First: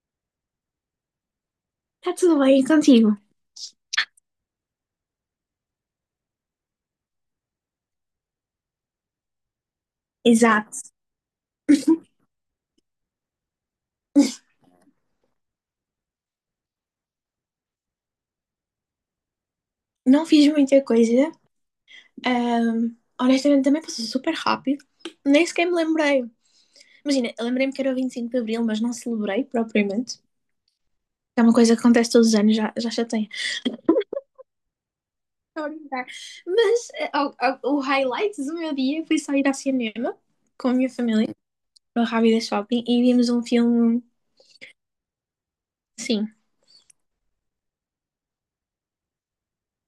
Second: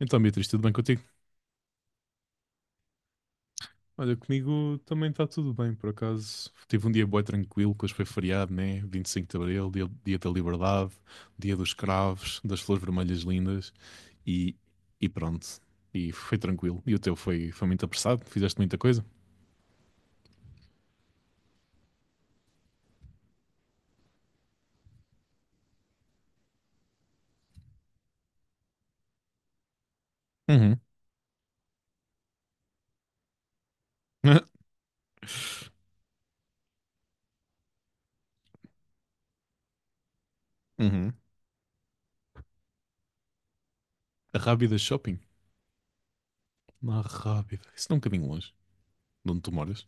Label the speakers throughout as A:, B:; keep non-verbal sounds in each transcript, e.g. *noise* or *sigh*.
A: Então, Beatriz, tudo bem contigo?
B: Está tudo bem contigo?
A: Olha, comigo também está tudo bem, por acaso. Tive um dia bué tranquilo, que hoje foi feriado, né? 25 de Abril, dia da liberdade,
B: Exato.
A: dia dos cravos, das flores vermelhas lindas e, e pronto. E foi tranquilo. E o teu foi muito apressado? Fizeste muita coisa?
B: Não fiz muita coisa. Honestamente, também passou super rápido. Nem sequer me lembrei. Imagina, eu lembrei-me que era o 25 de Abril, mas não celebrei propriamente.
A: Uhum.
B: É uma coisa que acontece todos os anos, já chatei.
A: *laughs*
B: Estou a brincar. Mas o highlight do meu dia foi só ir ao cinema com a minha
A: Uhum.
B: família, no Rábida Shopping, e vimos um filme,
A: A Rábida Shopping?
B: sim.
A: Na Rábida. Isso não é um bocadinho longe de onde tu moras.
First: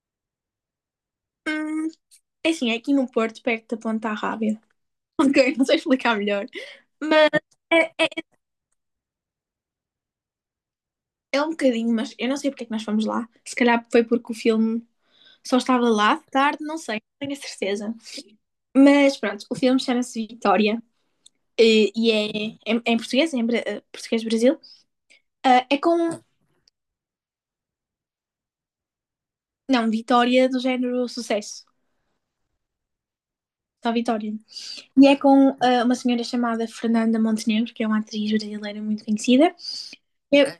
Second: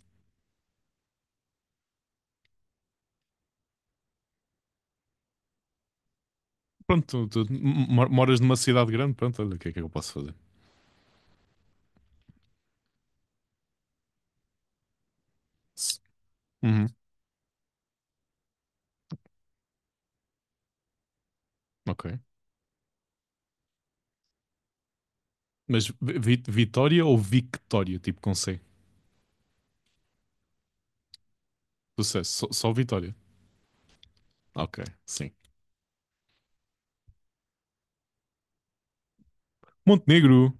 B: Hum, é assim, é aqui no Porto, perto da Ponta Rábida. *laughs* Ok, não sei explicar melhor.
A: Pronto,
B: Mas
A: tu, tu
B: é, é,
A: mo- moras numa cidade grande, pronto, olha, o que é que eu posso fazer?
B: É um bocadinho, mas eu não sei porque é que nós fomos lá. Se calhar foi porque o filme só estava lá de tarde, não
A: Uhum.
B: sei, não tenho a certeza. Mas pronto, o filme chama-se Vitória,
A: Ok.
B: e é em português, é português Brasil. Ah, é
A: Mas
B: com,
A: vi- Vitória ou Victória, tipo com C?
B: não, Vitória do género sucesso,
A: Sucesso, só Vitória.
B: só Vitória.
A: Ok,
B: E é
A: sim.
B: com uma senhora chamada Fernanda Montenegro, que é uma atriz brasileira muito conhecida. Eu-
A: Montenegro,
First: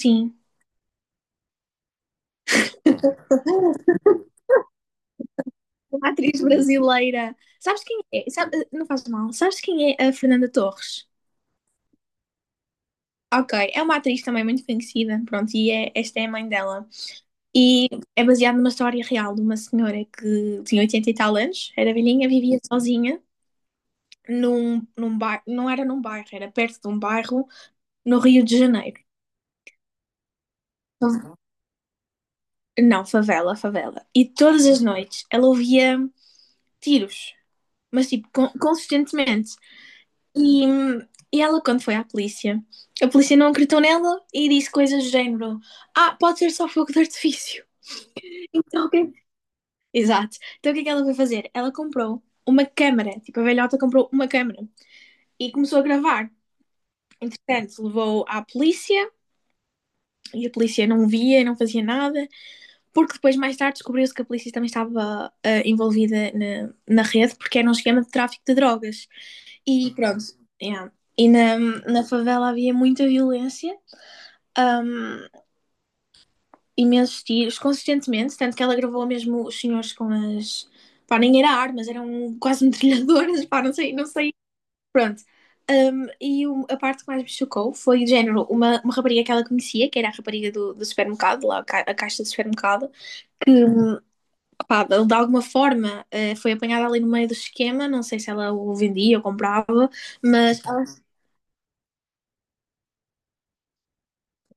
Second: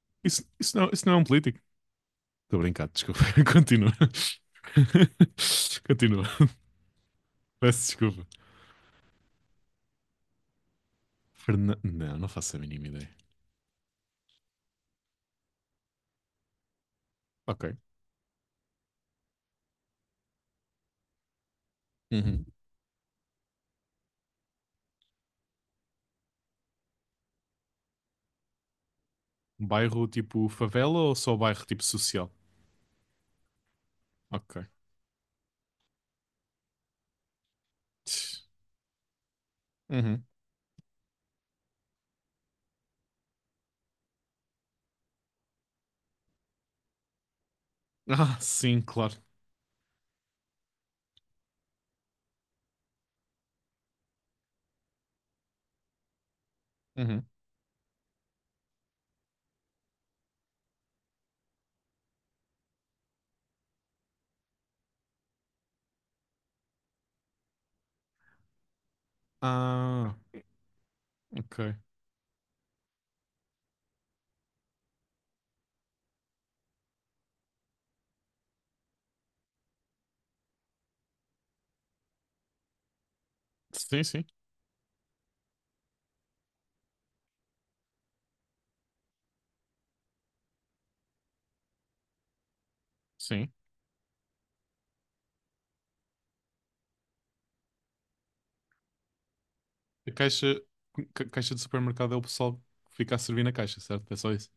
B: sim,
A: isso, não, isso não é um político. Estou a brincar, desculpa. *laughs* Continua. *laughs*
B: uma
A: Continua.
B: atriz brasileira. Sabes
A: Peço
B: quem é?
A: desculpa.
B: Não faz mal. Sabes quem é a Fernanda Torres?
A: Não, não faço a mínima ideia.
B: Ok, é uma atriz também muito conhecida, pronto, esta é a mãe dela.
A: Ok.
B: E é baseada numa história real de uma senhora que tinha 80 e tal anos, era velhinha,
A: Uhum.
B: vivia sozinha num bairro, não era num bairro, era perto de um bairro no Rio de Janeiro.
A: Bairro tipo favela ou só
B: Fa-
A: bairro tipo social?
B: Não, favela, favela. E
A: Ok.
B: todas as noites ela ouvia tiros, mas tipo, consistentemente.
A: Uhum.
B: E, hum, e ela, quando foi à polícia, a polícia não acreditou nela e disse coisas do género: Ah, pode ser só fogo de artifício.
A: Ah,
B: *laughs*
A: sim,
B: Então, o é
A: claro.
B: Exato. Então o que é que ela foi fazer? Ela comprou uma câmara, tipo, a velhota comprou uma câmara e começou a gravar.
A: Uhum.
B: Entretanto, levou à polícia e a polícia não via, não fazia nada, porque depois, mais tarde, descobriu-se que a polícia também estava envolvida na rede, porque era um esquema de tráfico de drogas. E
A: Ah,
B: pronto, yeah. E na,
A: ok.
B: na favela havia muita violência. hum, imensos tiros, consistentemente, tanto que ela gravou mesmo os senhores com as. Pá, nem era armas, eram quase metralhadoras, pá, não sei,
A: Sim,
B: não
A: sim.
B: sei. Pronto. E a parte que mais me chocou foi, de género, uma rapariga que ela conhecia, que era a rapariga do supermercado, lá a caixa do supermercado, que,
A: Sim.
B: pá, de alguma forma, foi apanhada ali no meio do esquema, não sei se ela o vendia ou comprava,
A: A caixa,
B: mas ela,
A: ca- caixa de supermercado é o pessoal que fica a servir na caixa, certo? É só isso.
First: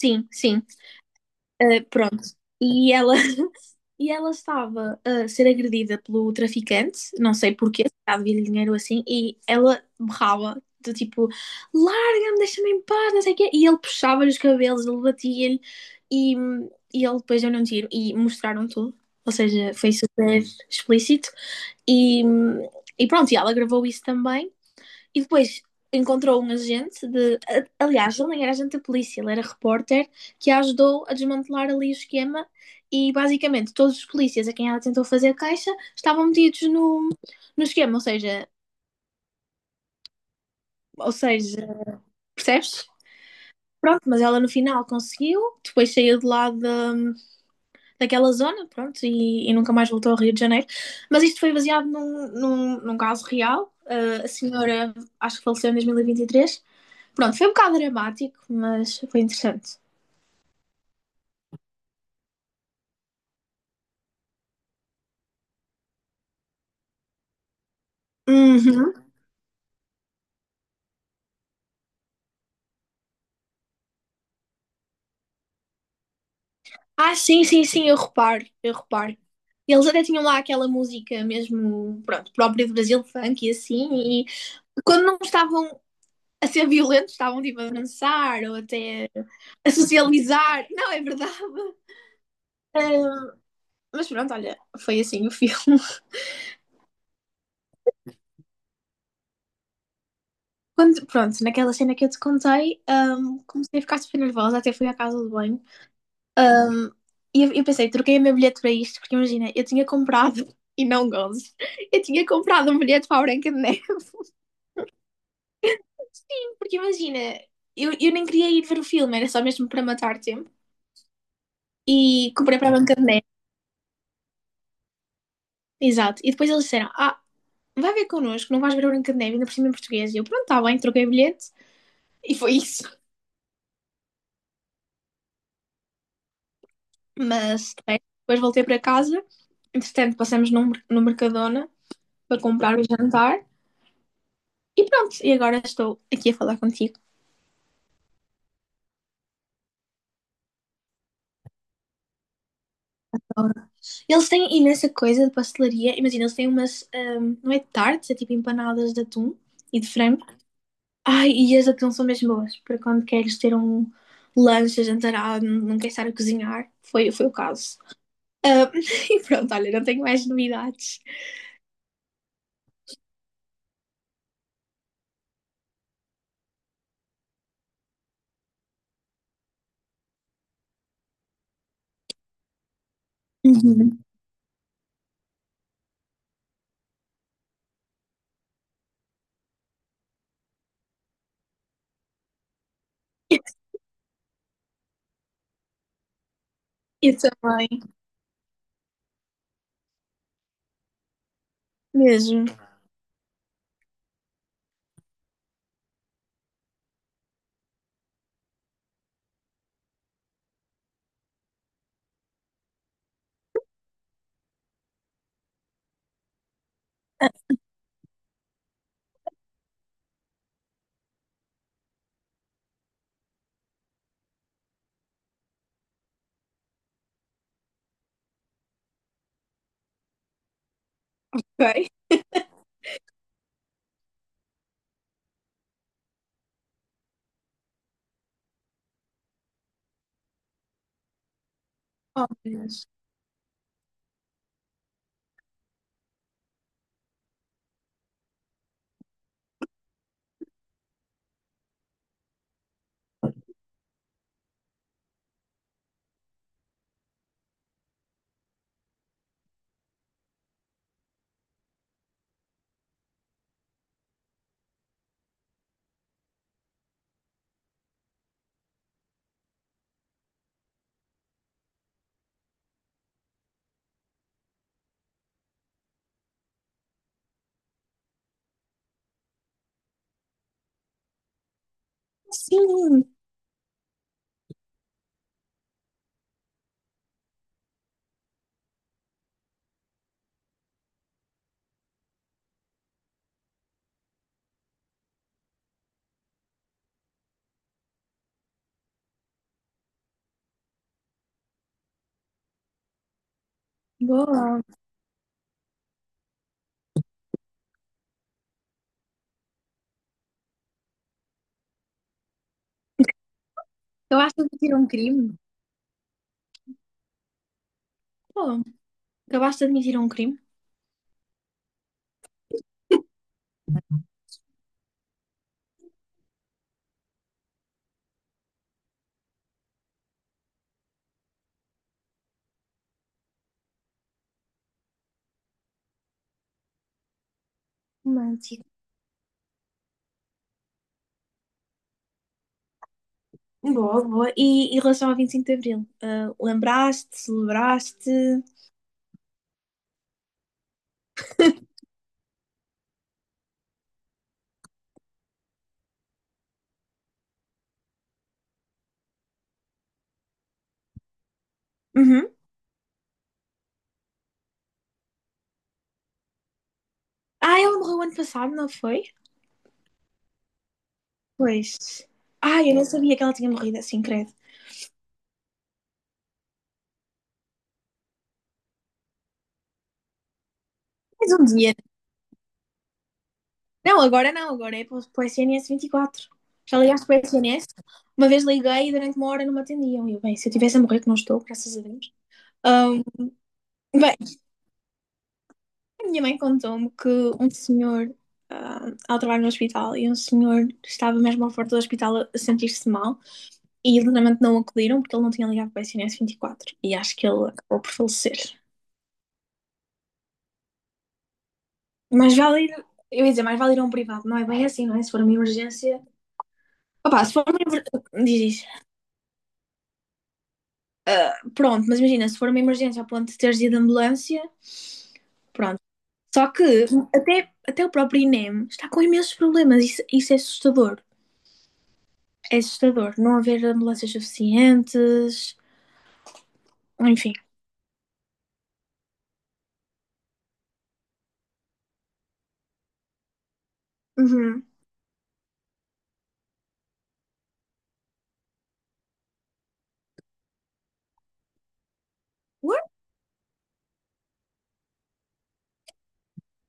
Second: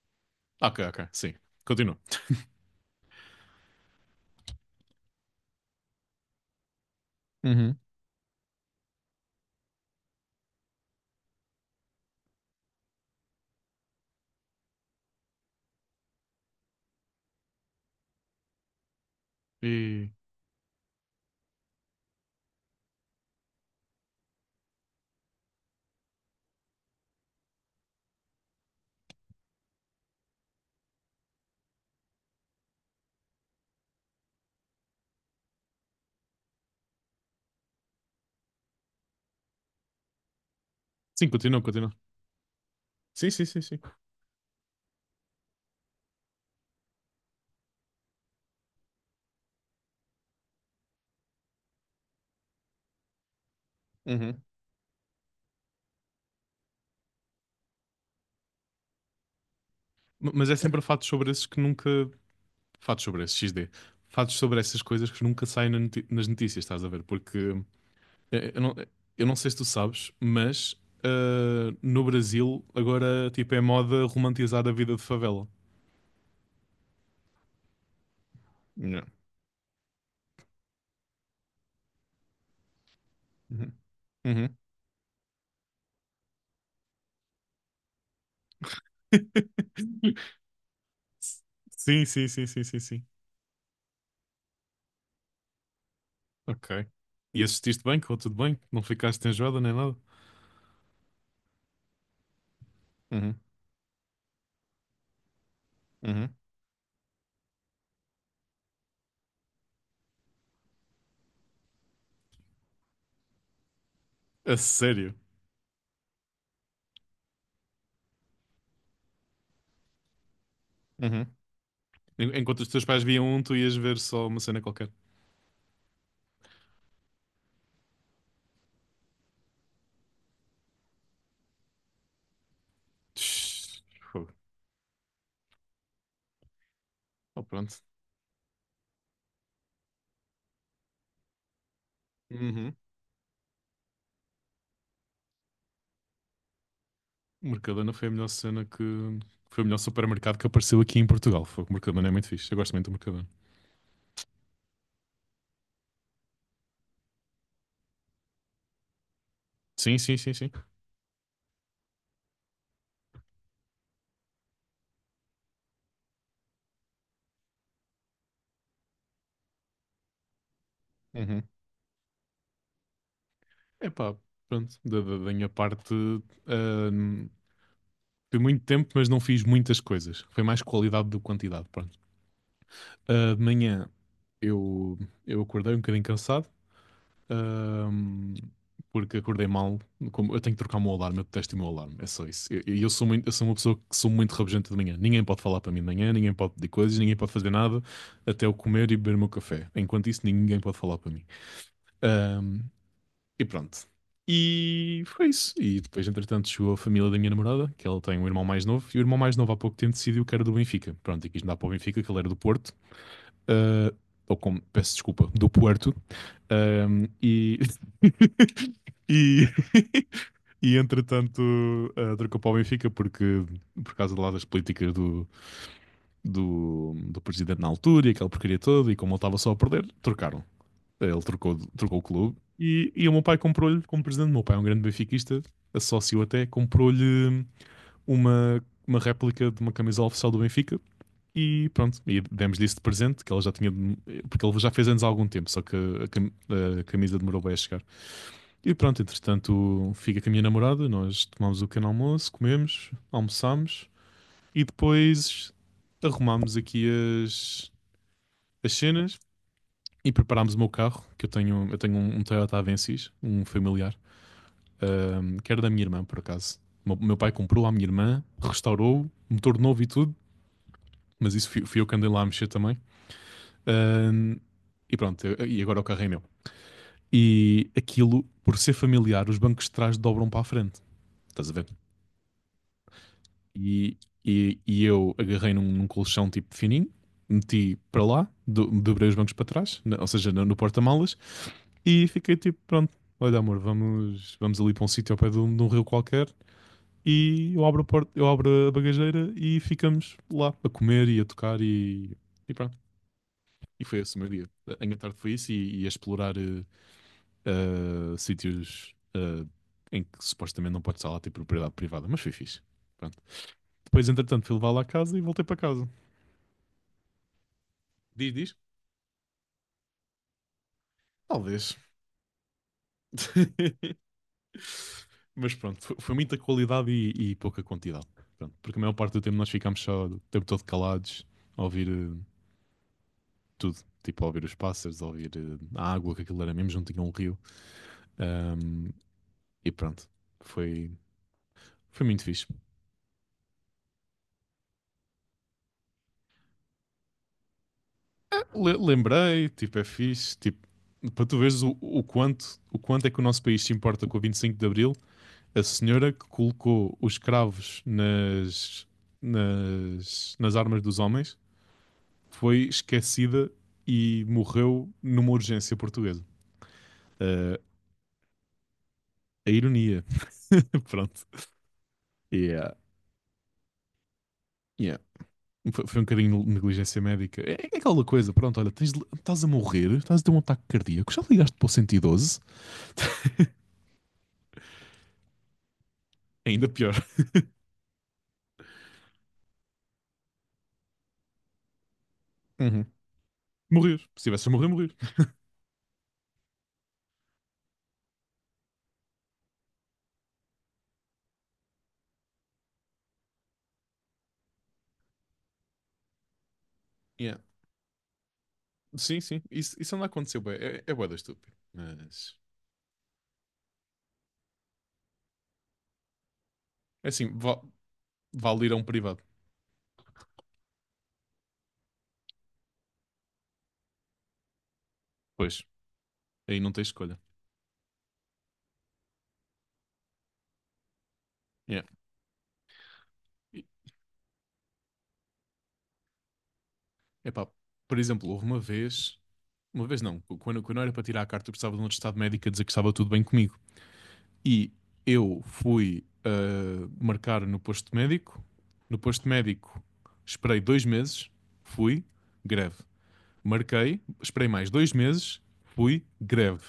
B: sim, sim,
A: Ah, ok, ok, sim. Continua.
B: pronto. E ela *laughs* E ela estava a ser agredida pelo traficante, não sei
A: Uhum.
B: porquê, se calhar devia-lhe dinheiro assim, e ela berrava, do tipo, larga-me, deixa-me em paz, não sei o quê. E ele puxava-lhe os cabelos, ele batia-lhe, e, e ele depois deu-lhe um tiro, e mostraram tudo. Ou seja, foi
A: E...
B: super explícito. E, e pronto, e ela gravou isso também. E depois encontrou um agente de. Aliás, ele nem era agente da polícia, ele era repórter que a ajudou a desmantelar ali o esquema. E basicamente todos os polícias a quem ela tentou fazer caixa estavam metidos no esquema, ou seja, ou
A: Sim, continua,
B: seja,
A: continua.
B: percebes?
A: Sim, sim, sim, sim.
B: Pronto, mas ela no final conseguiu, depois saiu de lá daquela zona, pronto, e nunca mais voltou ao Rio de Janeiro. Mas isto foi baseado num caso real. Ah, a
A: Uhum.
B: senhora, acho que faleceu em 2023. Pronto, foi um bocado dramático, mas foi interessante.
A: Mas é sempre fatos sobre esses que nunca. Fatos sobre esses, XD. Fatos sobre essas coisas que nunca saem nas notícias, estás a ver? Porque eh, eu não,
B: Uhum.
A: eu não sei se tu sabes, mas no Brasil agora tipo, é moda romantizar a vida de favela.
B: Ah, sim, sim, sim, eu reparo, eu
A: Não.
B: reparo. Eles até tinham lá aquela música mesmo, pronto, própria do Brasil, funk e
A: Uhum.
B: assim, e
A: Uhum.
B: quando não estavam a ser violentos, estavam tipo a dançar ou até a
A: *laughs*
B: socializar. *laughs* Não, é verdade.
A: Sim, sim, sim, sim, sim, sim.
B: Ahm, mas pronto, olha, foi assim o filme. *laughs*
A: Ok. E assististe bem? Correu tudo bem? Não ficaste enjoada nem nada?
B: Quando, pronto, naquela cena que eu te contei,
A: Uhum,
B: comecei a ficar super nervosa, até fui à casa do banho.
A: uhum.
B: E eu pensei, troquei o meu bilhete para isto, porque imagina, eu tinha comprado, *laughs* e não gozes, eu tinha comprado um bilhete para a Branca de Neve.
A: A sério?
B: *laughs* Sim, porque imagina, eu nem queria ir ver o filme, era só mesmo para matar tempo.
A: Uhum.
B: E comprei
A: Enquanto os
B: para a
A: teus
B: Branca de
A: pais viam
B: Neve,
A: um, tu ias ver só uma cena qualquer.
B: exato. E depois eles disseram, ah, vai ver connosco, não vais ver a Branca de Neve, ainda por cima em português. E eu, pronto, está bem, troquei o bilhete, e foi isso.
A: Tch, fogo. Oh,
B: Mas,
A: pronto.
B: bem, depois voltei para casa, entretanto passamos no Mercadona para
A: Uhum.
B: comprar o jantar. E pronto, e agora estou aqui a falar contigo.
A: Mercadona foi a melhor cena que... Foi o melhor supermercado que apareceu aqui em Portugal. Fogo, Mercadona é muito fixe. Eu gosto muito do Mercadona.
B: Eles têm imensa coisa de pastelaria. Imagina, eles têm umas. Não é tartes, é tipo empanadas de atum e de
A: Sim, sim,
B: frango.
A: sim, sim.
B: Ai, e as de atum são mesmo boas. Para quando queres ter um lanche, jantarado, não, não queres estar a cozinhar. Foi, foi o caso. Ahm, *laughs* e pronto, olha, não tenho mais novidades.
A: Uhum. Epá, pronto, da minha parte, ahm, fui muito tempo, mas não fiz muitas coisas. Foi mais qualidade do que quantidade, pronto. Ah, de manhã
B: Uhum.
A: eu, eu acordei um bocadinho cansado, ahm, porque acordei mal. Como, eu tenho que trocar o meu alarme, eu detesto o meu alarme, é só isso. E eu
B: Eu
A: sou uma pessoa que sou muito rabugenta de manhã. Ninguém pode falar para mim de manhã, ninguém pode pedir coisas, ninguém
B: eu
A: pode fazer
B: também,
A: nada, até eu comer e beber o meu café. Enquanto isso, ninguém pode falar para mim.
B: mesmo.
A: Ahm, E pronto. E foi isso. E depois, entretanto, chegou a família da minha namorada, que ela tem um irmão mais novo, e o irmão mais novo há pouco tempo decidiu que era do Benfica. Pronto, e quis mudar para o Benfica, que ele era do Porto. Ah, ou como, peço desculpa, do Puerto. Ahm,
B: Ah,
A: e... *laughs* e... *laughs* e, entretanto, trocou para o Benfica porque, por causa de lá das políticas do presidente na altura e aquela porcaria toda, e como ele estava só a perder, trocaram. Ele trocou,
B: Ok.
A: trocou o clube e o meu pai comprou-lhe, como presidente. O meu pai é um grande benfiquista, sócio até, comprou-lhe uma réplica de uma camisola oficial do Benfica e pronto, e
B: Oh, meu
A: demos-lhe isso de
B: Deus.
A: presente, que ela já tinha, porque ele já fez anos há algum tempo, só que a camisa demorou bem a chegar. E pronto, entretanto, fica com a minha namorada, nós tomamos o pequeno almoço, comemos, almoçámos e depois arrumámos aqui as, as cenas e preparámos o meu carro, que eu tenho um Toyota Avensis, um familiar, que era da minha irmã, por acaso. O meu pai comprou à minha irmã, restaurou, motor novo e tudo, mas isso fui eu que andei lá a mexer também. Ahm, e pronto, e agora o carro é meu. E aquilo, por ser familiar, os bancos de trás dobram para a frente, estás a ver?
B: Sim,
A: E, e eu agarrei num colchão tipo fininho, meti para lá, dobrei os bancos para trás, ou seja, no porta-malas. E fiquei tipo, pronto, olha amor, vamos ali para um sítio ao pé de um rio qualquer e eu abro a porta, eu abro a bagageira e ficamos lá a comer e a tocar e pronto. E foi esse o meu dia.
B: boa.
A: A minha tarde foi isso e a explorar sítios em que supostamente não pode estar lá ter propriedade privada, mas foi fixe. Pronto. Depois,
B: Acabaste
A: entretanto,
B: de
A: fui levar
B: admitir
A: lá a
B: um
A: casa e
B: crime?
A: voltei para casa. Diz, diz?
B: Boa. Acabaste de admitir um crime?
A: Talvez. *laughs* Mas pronto, foi muita qualidade e pouca quantidade. Pronto, porque a maior parte do tempo nós ficámos só o tempo todo calados a ouvir tudo. Tipo, a ouvir os pássaros, a ouvir a água, que aquilo era mesmo, não tinha um rio.
B: Romântico.
A: Ahm, e pronto, foi, foi muito fixe.
B: Boa, boa. E em relação ao 25 de Abril, lembraste, celebraste?
A: Lembrei, tipo, é fixe. Tipo, para tu veres o,
B: *laughs*
A: o quanto, o quanto é que o nosso país se importa com o 25 de Abril, a senhora que colocou os cravos nas armas dos homens
B: Uhum.
A: foi esquecida e morreu numa urgência portuguesa. Eh,
B: Ah, ela morreu ano passado, não foi?
A: a ironia. *laughs* Pronto.
B: Pois. ah
A: Yeah.
B: eu não sabia que ela tinha morrido assim, credo.
A: Yeah. Foi um bocadinho de neligência médica. É aquela coisa, pronto, olha, tens estás a morrer, estás a ter um ataque cardíaco, já
B: Mais um
A: ligaste para o
B: dia.
A: 112?
B: Não, agora não, agora é para o SNS 24.
A: Ainda
B: Já
A: pior.
B: ligaste para o
A: *laughs*
B: SNS? Uma vez liguei e durante 1 hora não me atendiam. E eu, bem, se eu tivesse a morrer, que não estou, graças a Deus.
A: Uhum.
B: Ahm,
A: Morrer.
B: bem,
A: Se tivesse a morrer, morrer.
B: a minha mãe contou-me que um senhor, ela trabalha no hospital, e um senhor estava mesmo à porta do hospital a sentir-se mal. E literalmente não acudiram porque ele não tinha ligado para o SNS 24 e acho que
A: Yeah.
B: ele acabou por falecer.
A: Sim, sim. Isso anda a acontecer, é bué da estúpido. Mas,
B: Mas vale ir, eu ia dizer, mais vale ir a um privado, não é bem assim, não é? Se for uma emergência.
A: é
B: Opá,
A: assim,
B: se for uma emergência. Diz,
A: vale ir a um
B: diz.
A: privado.
B: Ah, pronto, mas imagina, se for uma emergência a ponto de teres ido de ambulância,
A: Pois,
B: pronto. Só
A: aí não
B: que
A: tens escolha.
B: até o próprio INEM está com imensos problemas, isso é assustador.
A: É. Yeah.
B: É assustador. Não
A: E-
B: haver ambulâncias suficientes, enfim.
A: Epá, por exemplo, houve uma vez. Uma vez não, quando era para tirar a carta, eu precisava de um atestado médico a dizer que estava tudo bem comigo.
B: Uhum.
A: E eu fui marcar no posto médico. No posto médico, esperei 2 meses, fui, greve. Marquei, esperei mais 2 meses, fui, greve.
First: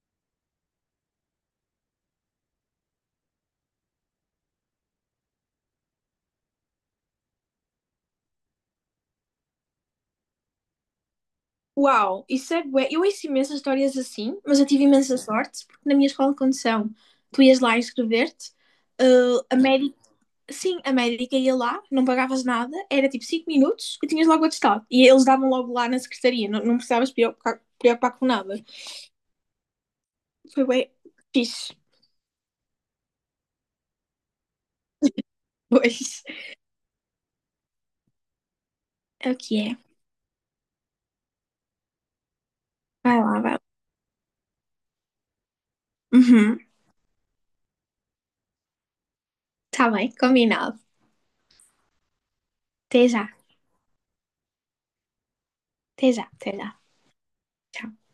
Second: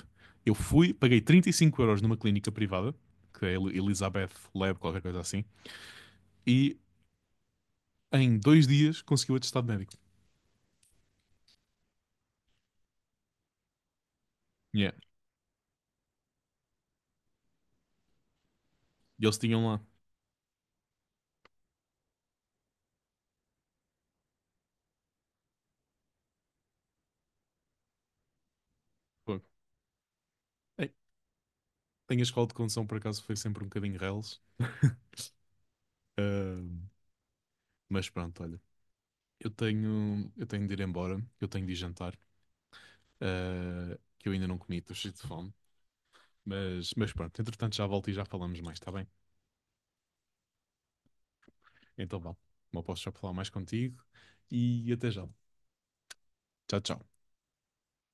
A: Eu fui, paguei 35 € numa clínica privada, que é Elizabeth Lab, qualquer coisa assim, e em 2 dias consegui o atestado médico.
B: Uau, isso é bué. Eu ouço imensas histórias assim, mas eu tive
A: Yeah.
B: imensa sorte, porque na minha escola de condução, tu ias lá inscrever-te,
A: E eles
B: ah, a
A: tinham lá.
B: médica, sim, a médica ia lá, não pagavas nada, era tipo 5 minutos e tinhas logo o atestado. E eles davam logo lá na secretaria, não precisavas preocupar, preocupar com nada.
A: Pô,
B: Foi bué
A: ei,
B: fixe. *laughs*
A: tem a escola de condução, por acaso, foi sempre um bocadinho reles.
B: Pois,
A: Ah, mas pronto, olha,
B: é o
A: eu
B: que é.
A: tenho, eu tenho de ir embora, eu tenho de ir jantar,
B: Vai lá, vai lá.
A: que eu ainda não comi, estou cheio de fome.
B: Uhum.
A: Mas pronto, entretanto já volto e já falamos mais, está bem?
B: Tá bem, combinado.
A: Então vá, não posso
B: Até
A: já
B: já,
A: falar mais contigo e até já.
B: até já, até
A: Tchau,
B: já.
A: tchau.
B: Tchau.